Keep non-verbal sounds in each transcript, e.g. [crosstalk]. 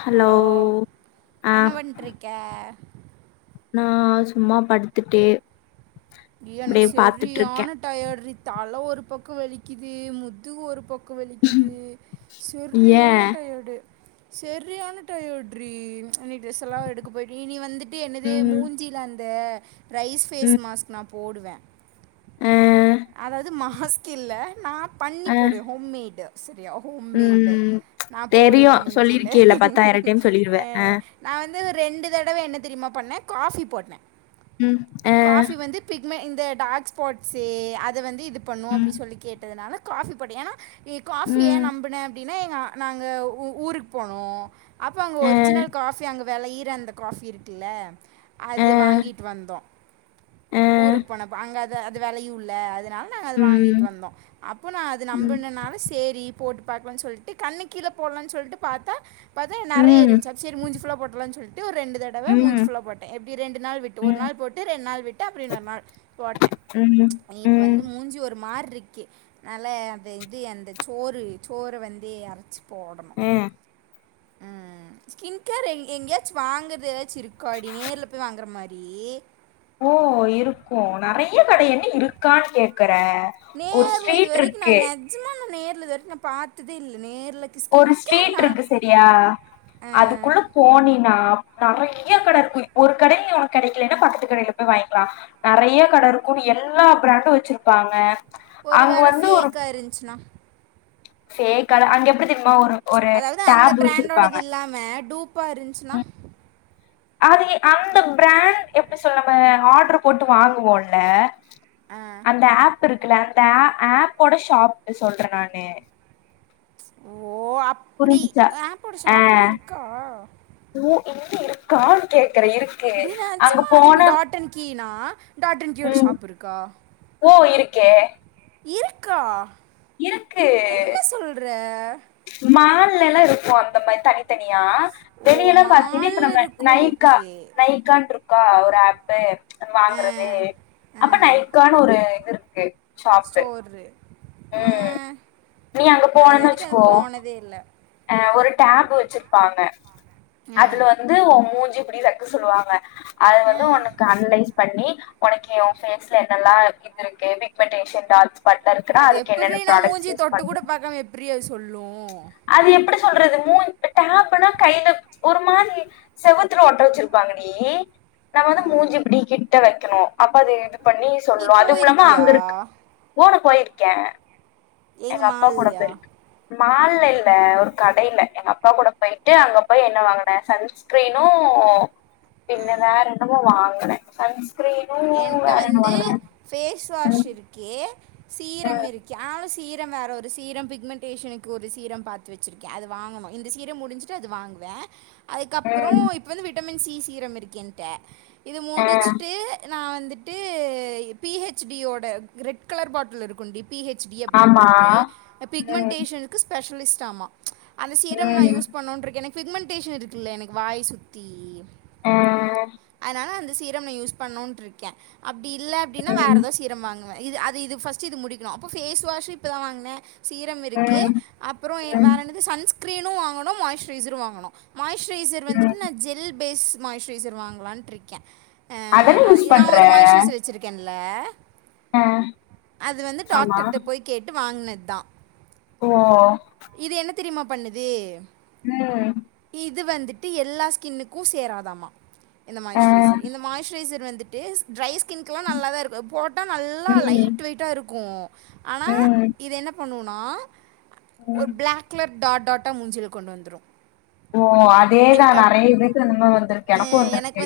Hello அ க நா சும்மா படுத்துட்டே எனக்கு இருக்கே செரியான டயட்ரீ தல ஒரு பக்க வலிக்குது முதுகு ஒரு பக் கோ வலிக்குது ஏ சரியான டயடு சரியான டையட்ரீ ட்ரெஸ்ல்லா எடுக்க போய்ட்ட இனி வந்துட்டு என்னது ம் மூஞ்சியில அந்த ரைஸ் ஃபேஸ் ம் மாஸ்க் போடுவ ஆ அதாவது மாஸ்க் இல்ல நா பண்ணி ஆ போடுவ ஹோம்மேடு் சரியா ஹோம்மேடு ம் நா தெரியு போடுவே முஞ்சில சொல்லிருக்கேல பத்தாயிர டைம் சொல்லிருவ ஆ நா வந்து ரெண்டு தடவ என்ன தெரியுமா பண்ண காஃபி போட்ன ம் ஆ காஃபி வந்து ஃபிக்ம இந்த டாக் ஸ்பாட்ஸு அத வந்து இது பண்ணு ம் அப்டின்னு சொல்லி கேட்டதுனால காஃபி போட ஏன்னா ஏ காஃபி ஏன் ம் நம்புனே அப்படின்னா எ நாங்க ஊ ஊருக்கு போனோ அப்ப அங்க ஆ ஒரிஜினல் காஃபி அங்க வெளையிற காஃபி இருக்குல்ல ஆ அது வாங்கிட்டு வந்தோம ஆ ஊருக்கு போனப்ப அங்க அத அது வெளையுல்ல அதனால நாங்க அது வாங்கிட்டு ம் வந்தோ அப்போ நா அது ம் நம்பனனால சரி போட்டு பாக்கலான்னு சொல்ட்டு கண்ணுக் கீழ போடலானு சொல்ட்டு பாத்தா பாத்த நெறைய ம் இருச்ச சரி மூஞ்சிபுல்லா போட்ருலானு சொல்லிட்டு ஒரு ரெண்டு தர ம் டவ மூஞ்சிபுல்லா போட்டே எப்டி ரெண்டு நாள் விட்டு ஒரு ம் நாள் போட்டு ரெண்டு நாள் விட்டு அப்டின்னு ஒரு நாள் போட்டே ம் இப்போ ம் வந்து மூஞ்சி ஒரு மார் இருக்கு நால அத இது அந்த சோறு சோற வந்து அரைச்சு போடும் ம் ம் ஸ்கின் கேர் எ எங்கயாச்சு வாங்குற ஏதாச்சு இருக்கா டி நேர்ல இப்ப வாங்குற மாரி ஓ இருக்கு நெறைய கடை என்ன இருக்கான்னு கேக்குற ஒரு நேர்ல இது ஸ்ட்ரீட் வரைக்கு நா இருக்கு நெஜமா நேர்ல இதுவரைக்கு நா பாத்ததே இல்ல நேர்ல ஒரு ஸ்சிட்டு இருக்கு சரியா அஹ், அதுக்குள்ள போனினா நெறைய கடை இருக்கு ஒரு கடை உனக்கு கெடைக்கலன்னா பக்கத்து கடையில போய் வாங்கிக்கலா நெறைய கடை இருக்கும்ன்னு எல்லா பிராண்டு வச்சிருப்பாங்க அங்க ஒருவேள வந்து ஃபேக்கா இருந்ச்சுனா பேக்கலா அங்க எப்டி தெரியுமா ஒரு ஒரு அதாவது அந்த டேப் வச்சிருப்பாங்க பிராண்டோடது இல்லாம டூப்பா இருந்துச்சுனா அது அந்த ப்ராண்ட் எப்டி சொல்ல நம ஆர்ட்ரு போட்டு வாங்குவோம்ல அஹ், அந்த ஆப் இருக்குல்ல அந்த ஆ ஆப்போட ஷாப் சொல்றே நானு ஓ அப்டி புரிஞ்சுச்சா ஆப்போட ஆ ஷாப்புல்லா இருக்கா ஓ இன்ன இருக்கான்னு கேக்குற இரு டி நெச்சமா இப்ப டாட்டன் கீனா டாடன் கியோட ம் ஷாப் இருக்கா ஓ இருக்கே இருக்கா இருக்கு என்ன சொல்ற மான்ல எல்லா இருக்கு அந்த மாரி தனி தனியா ஓ வெளிய எல்லா பாத்தீங்கன்னா மால் இப்ப இருக்கும் நைக்கா ஓகே நைக்கானு இருக்கா ஒரு ஆப்பு இது ஆ வாங்கறது அப்ப ஆ நைக்கானு ஒரு இது இருக்கு ஷாப்பு அது ம் நீ அங்க போனனு வரைக்கு வச்சிகோ அது போனதே இல்ல ஆ ஒரு டேப் வச்சிருப்பாங்க ஆ அதுல வந்து ந்து மூஞ்சு இப்டி வைக்க சொல்லுவாங்க அது ஆ வந்து உனக்கு அனலைஸ் பண்ணி உனக்கு ஏ உன் ஃபேஸ்ல என்னல்லா இது இருக்கு பிக்மென்டேஷன் டார் அது எப்டிரி நா மூஞ்சி தொட்டு கூட பண்ணு பாக்காம எப்டிரி அது சொல்லு அது எப்படி சொல்றது மூ டேப்னா கையில ஒரு மாதிரி செவ்வத்துல ஓட்ட வச்சிருப்பாங்கடி நம்ம ஆ வந்து மூஞ்சு இப்படி கிட்ட வெக்கணு அப்ப அது இது பண்ணி நீ சொல்லு அது மூலமா போயிருக்கியா அங்க இருக்கு ஊனு போயிருக்கே எங்க எங்கப்பா கூட மால்லயா போயிருக்கு மால்ல இல்ல ஒரு கடைல எங்க அப்பா கூட போயிட்டு அங்க போய் என்ன வாங்குனே சன்ஸ் ஸ்கரீனும் பின்ன ஆ வேற என்னமோ வாங்குன சன்ஸ் ஸ்கிரீனு என்கிட்ட வேற என்ன வந்து வாங்குன ஃபேஸ் வாஷ் இருக்கே சீரம் ம் இருக் ஸ்கெல் சீரம் வேற ஒரு சீரம் பிக்மெண்டேஷனுக்கு ஒரு சீரம் பாத்து வெச்சிருக்கே அது வாங்கணு இந்த சீரம் முடிஞ்சு இது வாங்குவே அதுக்கப்றோ ம் இப்போ வந்து விட்டமின் சி சீரம் இருக்கு என்ட இது ஆ முடிச்சுட்டு நா வந்துட்டு பி ஹெச் பியோட ரெட் கலர் பாட்டில் இருக்கு டி பி ஹெச் பி அப்டின்னு ஆமா போட்டு ம் பிக்மெண்டேஷனுக்கு ஸ்பெஷலிஸ்ட் ஆமா அந்த சீரம் நா ம் யூஸ் பண்ணும்டு இருக்கே எனக்கு பிக்மெண்டடேஷன் இருக்குல்ல எனக்கு வாய சுத்தி ஆ அதனால அந்த சீரம் நா யூஸ் பண்ணும்டு இருக்கே அப்டி இல்ல அப்டின்னா வேற ம் ஏதாது சீரம் வாங் இது அது இது ஃபர்ஸ்ட் இது முடிக்கணு ஃபேஸ் வாஷு இப்பதா வாங்குன சீரம் இருக்கு ம் அப்றோ ம் வேற என்னது சன்ஸ்கிரீனு வாங்கணு மாய்ஸ்ரைசரு வாங்கணு மாயிஸ்சுரைசர் ம் வந்துட்டு நா ஜெல் பேஸ்டு மாய்ச்சுரைசர் வாங்கலான்ட்டு இருக்கே அ அதென்ன யூஸ் பண்ற நாளைக்கு ஒரு மாய்ஸ்ரைசர் வச்சிருக்கேன்ல அ அது வந்து ஆமா டாக்டர்ட போய் கேட்டு வாங்குனது தா ஓ இது என்ன தெரியுமா பண்ணுது ம் இது வந்துட்டு எல்லா ஸ்கின்னுக்கு சேராதாமா இந்த அ மாயஸ்சரைசர் இந்த மாய்சரைசர் வந்துட்டு டிரை ஸ்கின்கெல்லா நல்ல தா இருக்கு போட்டா நல்லா ம் லைட் வெயிட்டா இருக்கு ஆனா ம் இது என்ன பண்ணுவெம்னா ஒரு ம் பிளாக் களர்க் டட் டட்டா முஞ்சில கொண்டு வந்துரு ஓ அதேதா நெறைய பேத்துக்கு இந்த மாரி வந்திருக்கு எனக்கு வந்துருக்கு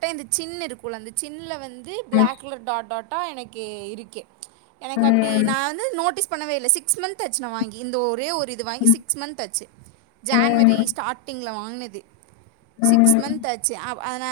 ட்ட இந்த சின் இருக்குல அந்த சின்ல வந்து ம் பிளாக் கலர் டட் டாட்டா எனக்கு இருக்கு எனக்கு அப்டி ம் நா வந்து நோட்டீஸ் பண்ணவே இல்ல சிக்ஸ் மந்த் ஆச்சு வாங்கி இந்த ஒரே ஒரு இது வாங்கி ம் சிக்ஸ் மந்த் ஆச்சு ஜான்வரி ம் ஸ்டார்ட்டிங்ல வாங்குனது சிக்ஸ் ம் மந்த் ஆச்சு ஆ ஆன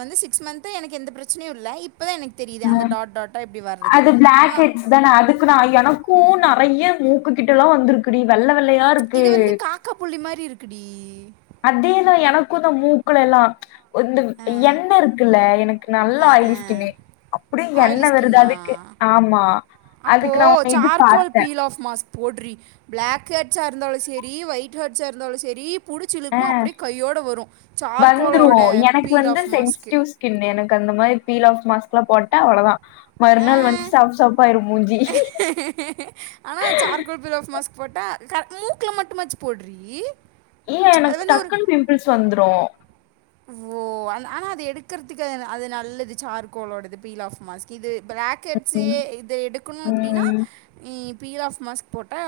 வந்து சிக்ஸ் மந்த்து எனக்கு எந்த பிரச்சனையு இல்ல இப் பதா எனக்கு தெரியுது அந்த ம். டாட் டாட்டா இப்டி வர்றது அப்பனா க்கு தா அதுக்கு நா எனக்கு நெறைய மூக்கு கிட்ட எல்லா வந்திருக்குடி வெள்ள வெள்ளையா இருக்கு இது வந்து காக்கா புள்ளி மாரி இருக்குடி அதேதா எனக்கு இந்த மூக்குள எல்லா இந்த ஆ எண்ண இருக்குல்ல எனக் நல்லா ஆ ஆ ஆயிலி ஸ்கின்னு அப்டியே ஆயிலி எண்ணெ வருது ஸ்கின்னா அதுக்கு ஆமா அதுக்கு நா ஒர் இது பாத்தே க்ளோஸ் மாஸ்க் போட்ரி பிளாக் ஹெட்ஸா இருந்தாலும் செரி ஒயிட் ஹெட்ஸா இருந்தாலும் செரி புடிச்சு ஆ இழுக்குமா அப்டியே கையோடு வரும் சார்கோலோட பீல் ஆஃப் மாஸ்க்கு ஸ்கின்னு எனக்கு அந்த மாரி பீல் ஆஃப் மாஸ்க்லா போட்ட அவ்ளோ தா மறுநாள் வந்து செவப்பு செவப்பா ஆயிரும் மூஞ்சி ஆனா சார்கோல் பீல் ஆஃப் மாஸ்க் போட்டா க மூக்குல மட்டுமாச்சு போட்ரி இல்ல எனக்கு டக்குன் பிம்பிள்ஸ் வந்துரு ஓ ஆனா அது எடுக்குறதுக்கு அது நல்லது சார்கோலோடது பீல் ஆஃப் மாஸ்க் இது பிளாக் ம் ஹெட்ஸ்ஸியே இத எடுக்கணு அப்டின்னா ம் நீ பீல் ஆஃப் மாஸ்க் போட்டா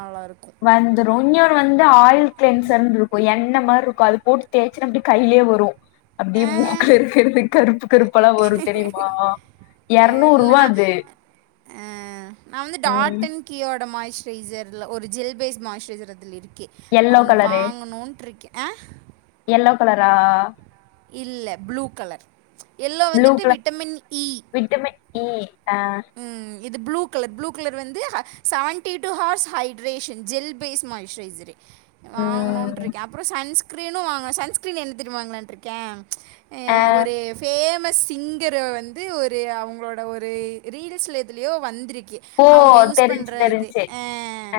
நல்லாருக்கு வந்துரும் இன்னொரு வந்து ஆயில் கிளன்சர்னு இருக்கும் என் என்ன மாரி இருக்கு அது போட்டு தேய்சனா அப்டி கைலே வரு அப்டியே மூக்கல ஆ இருக்கிறது கருப்பு கருப்பலா வரு தெரியுமா இரநூறு ரூவா அது நா வந்து டாட் ம். டன் கீயோட மாய்சஸ்சிரரைஸர் ஒரு ஜெல் பேஸ்ட் மாய்சஸ்சிரரைஸர் அதில இருக்கு யெல்லோ அவனு கலரு வாங்கணுன்ட்டு இருக்கேன் யெல்லோ கலரா இல்ல ப்ளூ கலர் யெல்லோ ப்ளூ வந்துட்டு colour vitamin E vitamin E அ ம் இது ப்ளூ கலர் ப்ளூ கலர் வந்து seventy two hours hydration gel base மாயிஸ்சரைஸரு ம். வாங்கணுட்ருக்கே அப்றோ சன்ஸ்கிரீனு வாங்கனு சன்ஸ்கிரீன்ல என்ன தெர்மா வாங்கலான்ட்ருக்கே ஆ. ஒரு ஃபேமஸ் சிங்கர வந்து ஒரு அவங்ளோட ஒரு ரீல்ஸ்ல எதுலயோ வந்துருக்கு ஓ! அவுங்க யூஸ் பண்ற தெரிஞ்சுச்சு இது தெரிஞ்சுச்சு.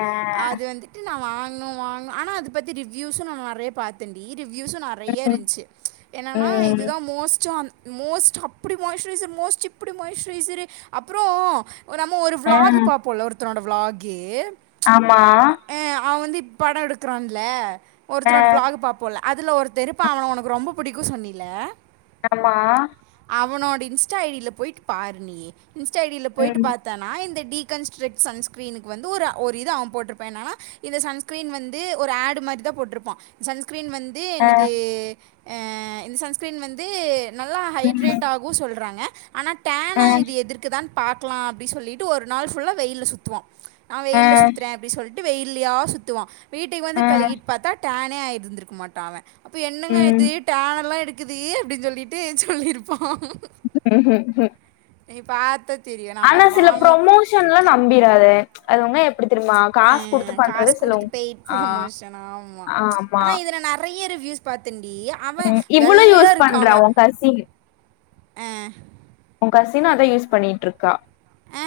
ஆ. அது வந்து ட்டு நா வாங்னு வாங்னு ஆனா அத பத்தி ரிவ்வியூஸ்ஸு நா நெறைய பாத் தண்டி ரிவ்யூஸும் நெறைய ம். இருந்ச்சு என்னன்னா ம். இதுதா மோஸ்ட்டும் மோஸ்ட் அப்படி மாய்ஸ்ரைசர் மோஸ்ட் இப்படி மாய்ஸ்ரைசரு அப்புறோ நம்ம ஒரு ஆ. விளாக் பாப்போம்ல ஒருத்தனோட விளாகு ஆமா எ அவ வந்து இப்ப படம் எடுக்கிறான்ல ஆ. ஒருத்தனோட விளாக் பாப்போம்ல அதில ஒருத்த இருப்பா அவன உனக்கு ரொம்ப புடிக்கும் சொன்னில ஆமா அவனோட இன்ஸ்டா ஐடில போயிட்டு பாரு நீ இன்ஸ்டா ஐடியில போயிட்டு ம். பாத் தன்னா இந்த டிகன்ஸ்ட்ரக்ட் சன்ஸ்கிரீனுக்கு வந்து ஒரு ஒரு இது அவ போட்ருப்பா என்னன்னா இந்த சன்ஸ்கிரீன் வந்து ஒரு ஆட் மாரி தா போட்ருப்பா சன்ஸ்கிரீன் வந் து ஆ. எனது இந்த சன்ஸ்கிரீன் வந்து நல்லா ம். ஹைட்ரேட் ஆக் கு சொல்றாங்க ஆனா ஆ. டேன இது எதிர் குதான் பாக்கலா அப்டின் சொல்லிட்டு ஒரு நாள் ஃபுல்லா வெயில்ல சுத்துவா நா ஆ. வெயில்ல சுத்துற அப்டி சொல் ட்டு வெயில்லியா சுத்துவா வீட்டுக்கு வந்து ஆ. கழுகிட் பாத்தா டேனே ஆய்ருந்திருக்க மாட்ட அவ அப்ப என்னங்க இது டேன் எல்லா எடுக்குது ஏன் அப்டின் சொல்லிட்டு சொல்லியிருப்பா [unintelligible] ம்ம் பாத்து ஆனா சில ப்ரொமோஷன்லா நம்பிராத அதுவுமே எப்டி தெரியுமா காசு குடுத்து பண்றது சிலவங் பெயிட் ப்ரமோஷன் ஆமா ஆனா இதுல நெறைய ரிவ்யூஸ் பாத்தேன்டி அவ ம் இவளு வெள்ளையா யூஸ் இருக்கா பண்றா அவ உ கசின் ஆ உன் கசின்னு அத யூஸ் பண்ணிட்ருக்கா ஆ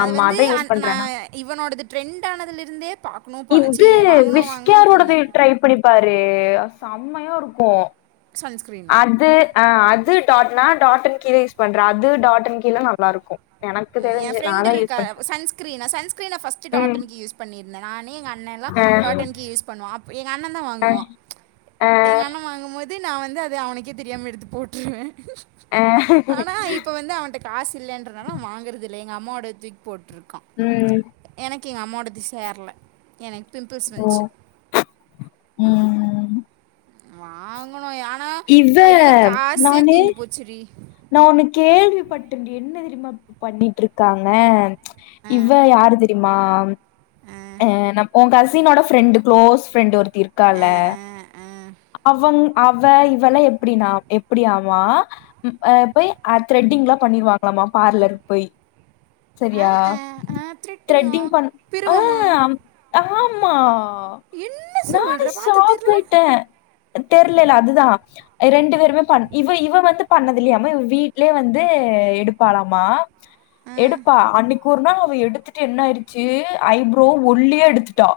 அது ஆமா வந்து அதா யூஸ் நா பண்றானா இவனோடது ட்ரெண்ட் ஆனதுல இருந்தே பாக் கணு பா சி இது வாங்கணு வாங்கணுன்ட்ருந்த விஷ்கேரோடது ட்ரை பண்ணிப்பார்றீ சம்மையாருக்கு சன்ஸ் அது அ அதுடாட்னா டாட் அண்ட் கீழ யூஸ் பண்ற அது டாட் அண்ட் கீழ நல்லாருக்கு என் ஃப்ரெண்ட் இருக்கா சன்ஸ்கிரீன்னா சன்ஸ்கிரீன ஃபர்ஸ்ட்டு டாட் ம் அண்ட் கீழ் யூஸ் பண்ணிருந்தே நானு எங்க அண்ணன்ல்லா ஆ டாட் அன் கி யூஸ் பண்ணுவ அப்ப எங்க அண்ணதா ஆ வாங்குவா ஆ ம்ச் எங்கள் அண்ணே வாங்கும்போ து நா வந்து அத அவனுக்கே தெரியாம எடுத்து போட்ருவே ஆ ஆனா இப்ப வந்து அவன்ட காஸ் இல்லன்றதனால அவ வாங்குறதில்ல எங்க அம்மோவோடத தூக்கி போட்டுருக்கா ம் எனக்கு எங்க அம்மோடது சேரல எனக்கு பிம்பிள்ஸ் ஓ வந்துச்சு ம் வாங்கணு ஆனா இவ கையில காசே நானு தீந்து போச்சுடி நா ஒண்ணு கேள்வி பட்டே டி என்ன தெரிமா பண்ணிட்டுருக்காங்க ம்ச் ஆ இவ யாரு தெரிமா ஆ நம் ஓ கசினோட ஃப்ரெண்டு குளோஸ் ஃப்ரெண்டு் ஒருத்தி இருக்கால்ல ஆ ஆ ஆ அவன் அவ இவெல்லா எப்டின்னா எப்டியாமா ம் ஆ போய் ஆ த்ரெட்டிங்ல்லா பண்ணிருவாங்களாமா பார்லர் போய் ஆ செரியா ஆ ஆ திருட்டியா திரெட்டிங் பண் ஆ பிருவமா ஆமா என்ன நானே சொல்ற பாத்தா தெர்ல ஷாக்கய்ட்டே தெர்லேல அதுதா ரெண்டு பேருமே பண் இவ இவ வந்து பண்ணது இல்லியாம இவ வீட் லே வந்து எடுப்பாலாமா ஆ எடுப்பா அன்னிக் கொர்னா அவ எடுத்துட்டு என்ன ஆய்டுச்சு ஐப்ரோ ஒல்லியா எடுத்துட்டா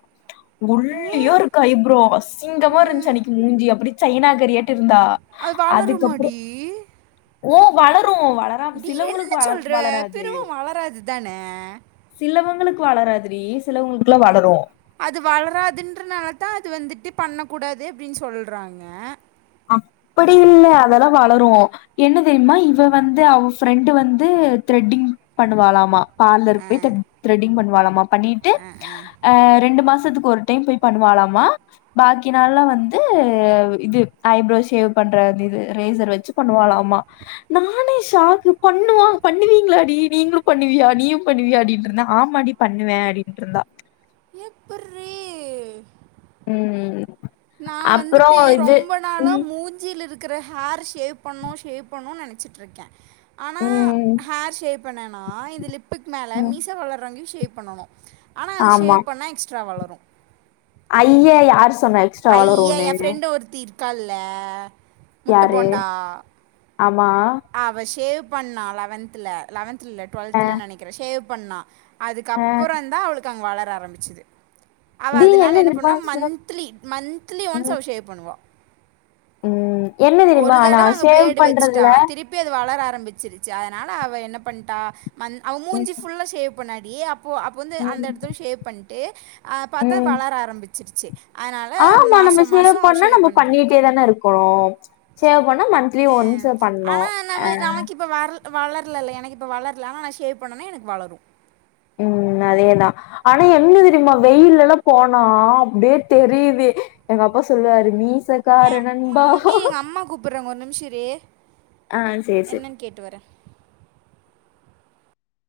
ஒல்லியா இருக்கு ஐப்ரோ அசிங்கமா இருஞ்சு ம் அன்னிக்கு மூஞ்சி அப்டி சைனா கறியாட்ட இருந்தா அது அதுக்கப்றோ வளருமாடி ஓ வளரு வள வளராம டி சிலவங்களுக்கு என்ன சொல்ற வளராது பிரருவோ வளராதுதான சிலவங்களுக்கு வளராது டீ சிலவங்களுக்குல்லா வளரு அது வளராதுன்றனால தா அது வந்துட்டு பண்ணக்கூடாது அப்டின் சொல்றாங்க அ அப்டி இல்ல அதெல்லா வளரு என்ன தெரியுமா இவ வந்து அவ ஃப்ரெண்டு் வந்து த்ரெட்டிங் பண்ணுவாலாமா பார்லருக்கு போய் த்ரெட் த்ரெட்டிங் பண்ணுவாலாமா பண்ணிட்டு ஆ ரெண்டு மாசத்துக்கு ஒரு டைம் போய் பண்ணுவாலாமா பாக்கி நாள்லா வந்து இது ஐப்ரோ ஷேவ் பண்ற இது ரேசர் வச்சு பண்ணுவாலாமா நானே ஷாக்கு பண்ணுவா பண்ணுவீங்களா டீ நீங்களு பண்ணுவியா நீயு பண்ணுவியா டீனுருந்தே ஆமாடி பண்ணுவே அப்டீன்ட் இருந்தா எப்பிர்ரி ம் நா அப்றோ வந்துட்டு இது ரொம்ப நாளா ம் மூஞ்சியில இருக் கிற ஹேர் ஷேவ் பண்ணு ஷேவ் பண்ணு நெனச்சிட்ருக்கே ஆனா ம் ஹேர் ஷேவ் பண்ணேன்னா இந்த லிப்புக்கு மேலே ம் மீச வளர்றங்கி ஷேவ் பண்ணணு ஆனா அது ஷேவ் பண்ணா எக்ஸ்ட்ரா வளரு ஐய்யே யார் சொன்னா எக்ஸ்ட்ரா ஐய்யே வளரும்னு ஏ ஃப்ரெண்ட் ஒருத்தி இருக்கால யாரு ஆமா அவ ஷேவ் பண்ணா லெவன்த்ல லெவன்த்ல இல்ல டுவெல்த்ல அஹ், நெனைக்கிறே ஷேவ் பண்ணா அஹ். அதுக்கப்புறோந்தா அவளுக்கு அங்க வளர ஆரம்பிச்சிது அவ டி அதனா என்ன தெரியுமா பண்ணுவா சே- மந்த்லி மந்த்லி ஒன்ஸ் ம், அவ ஷேவ் பண்ணுவா ம். என்ன தெரியுமா ஒரு ஆனா தடவ அங்க சேவ் பிளேடு வச்சுட்டா பண்றதுல திருப் பி அது வளர ஆரம்பிச்சிருச்சு அதனால அவ என்ன பண்ட்டா மந் அவ ம், மூஞ்சி ஃபுல்லா ஷேவ் பண்ணா டி அப்போ அப்போ வந்து அந்த ம், எடத்துல ஷேவ் பண்ட்டு அ பாத்தா ம். வளர ஆரம்பிச்சிருச்சு அதனால மாசோ மாசோ அவ ஷேவ் பண்ட்டுருக்கா என்ன இருக்கோ ஆ ஆனா நம்ம நமக்கு இ ப்ப வர்ள் வளர்ல இல்ல எனக்கு இப்போ வளர்ல ஆனா நா ஷேவ் பண்ணேனா எனக்கு வளரு ம் அதேதா ஆனா என்ன தெரியுமா வெயில்லெல்லா போனா அப்டியே தெரியுது எங்க அப்பா சொல்லுவாரு மீசக்கார ஏன் மா, நண்பா டேய் எங்கள் அம்மா கூப்பிட்றாங்க ஒரு நிம்ஷோ இரு ஆ சேரி சேர் என்னன்னு கேட்டு வரே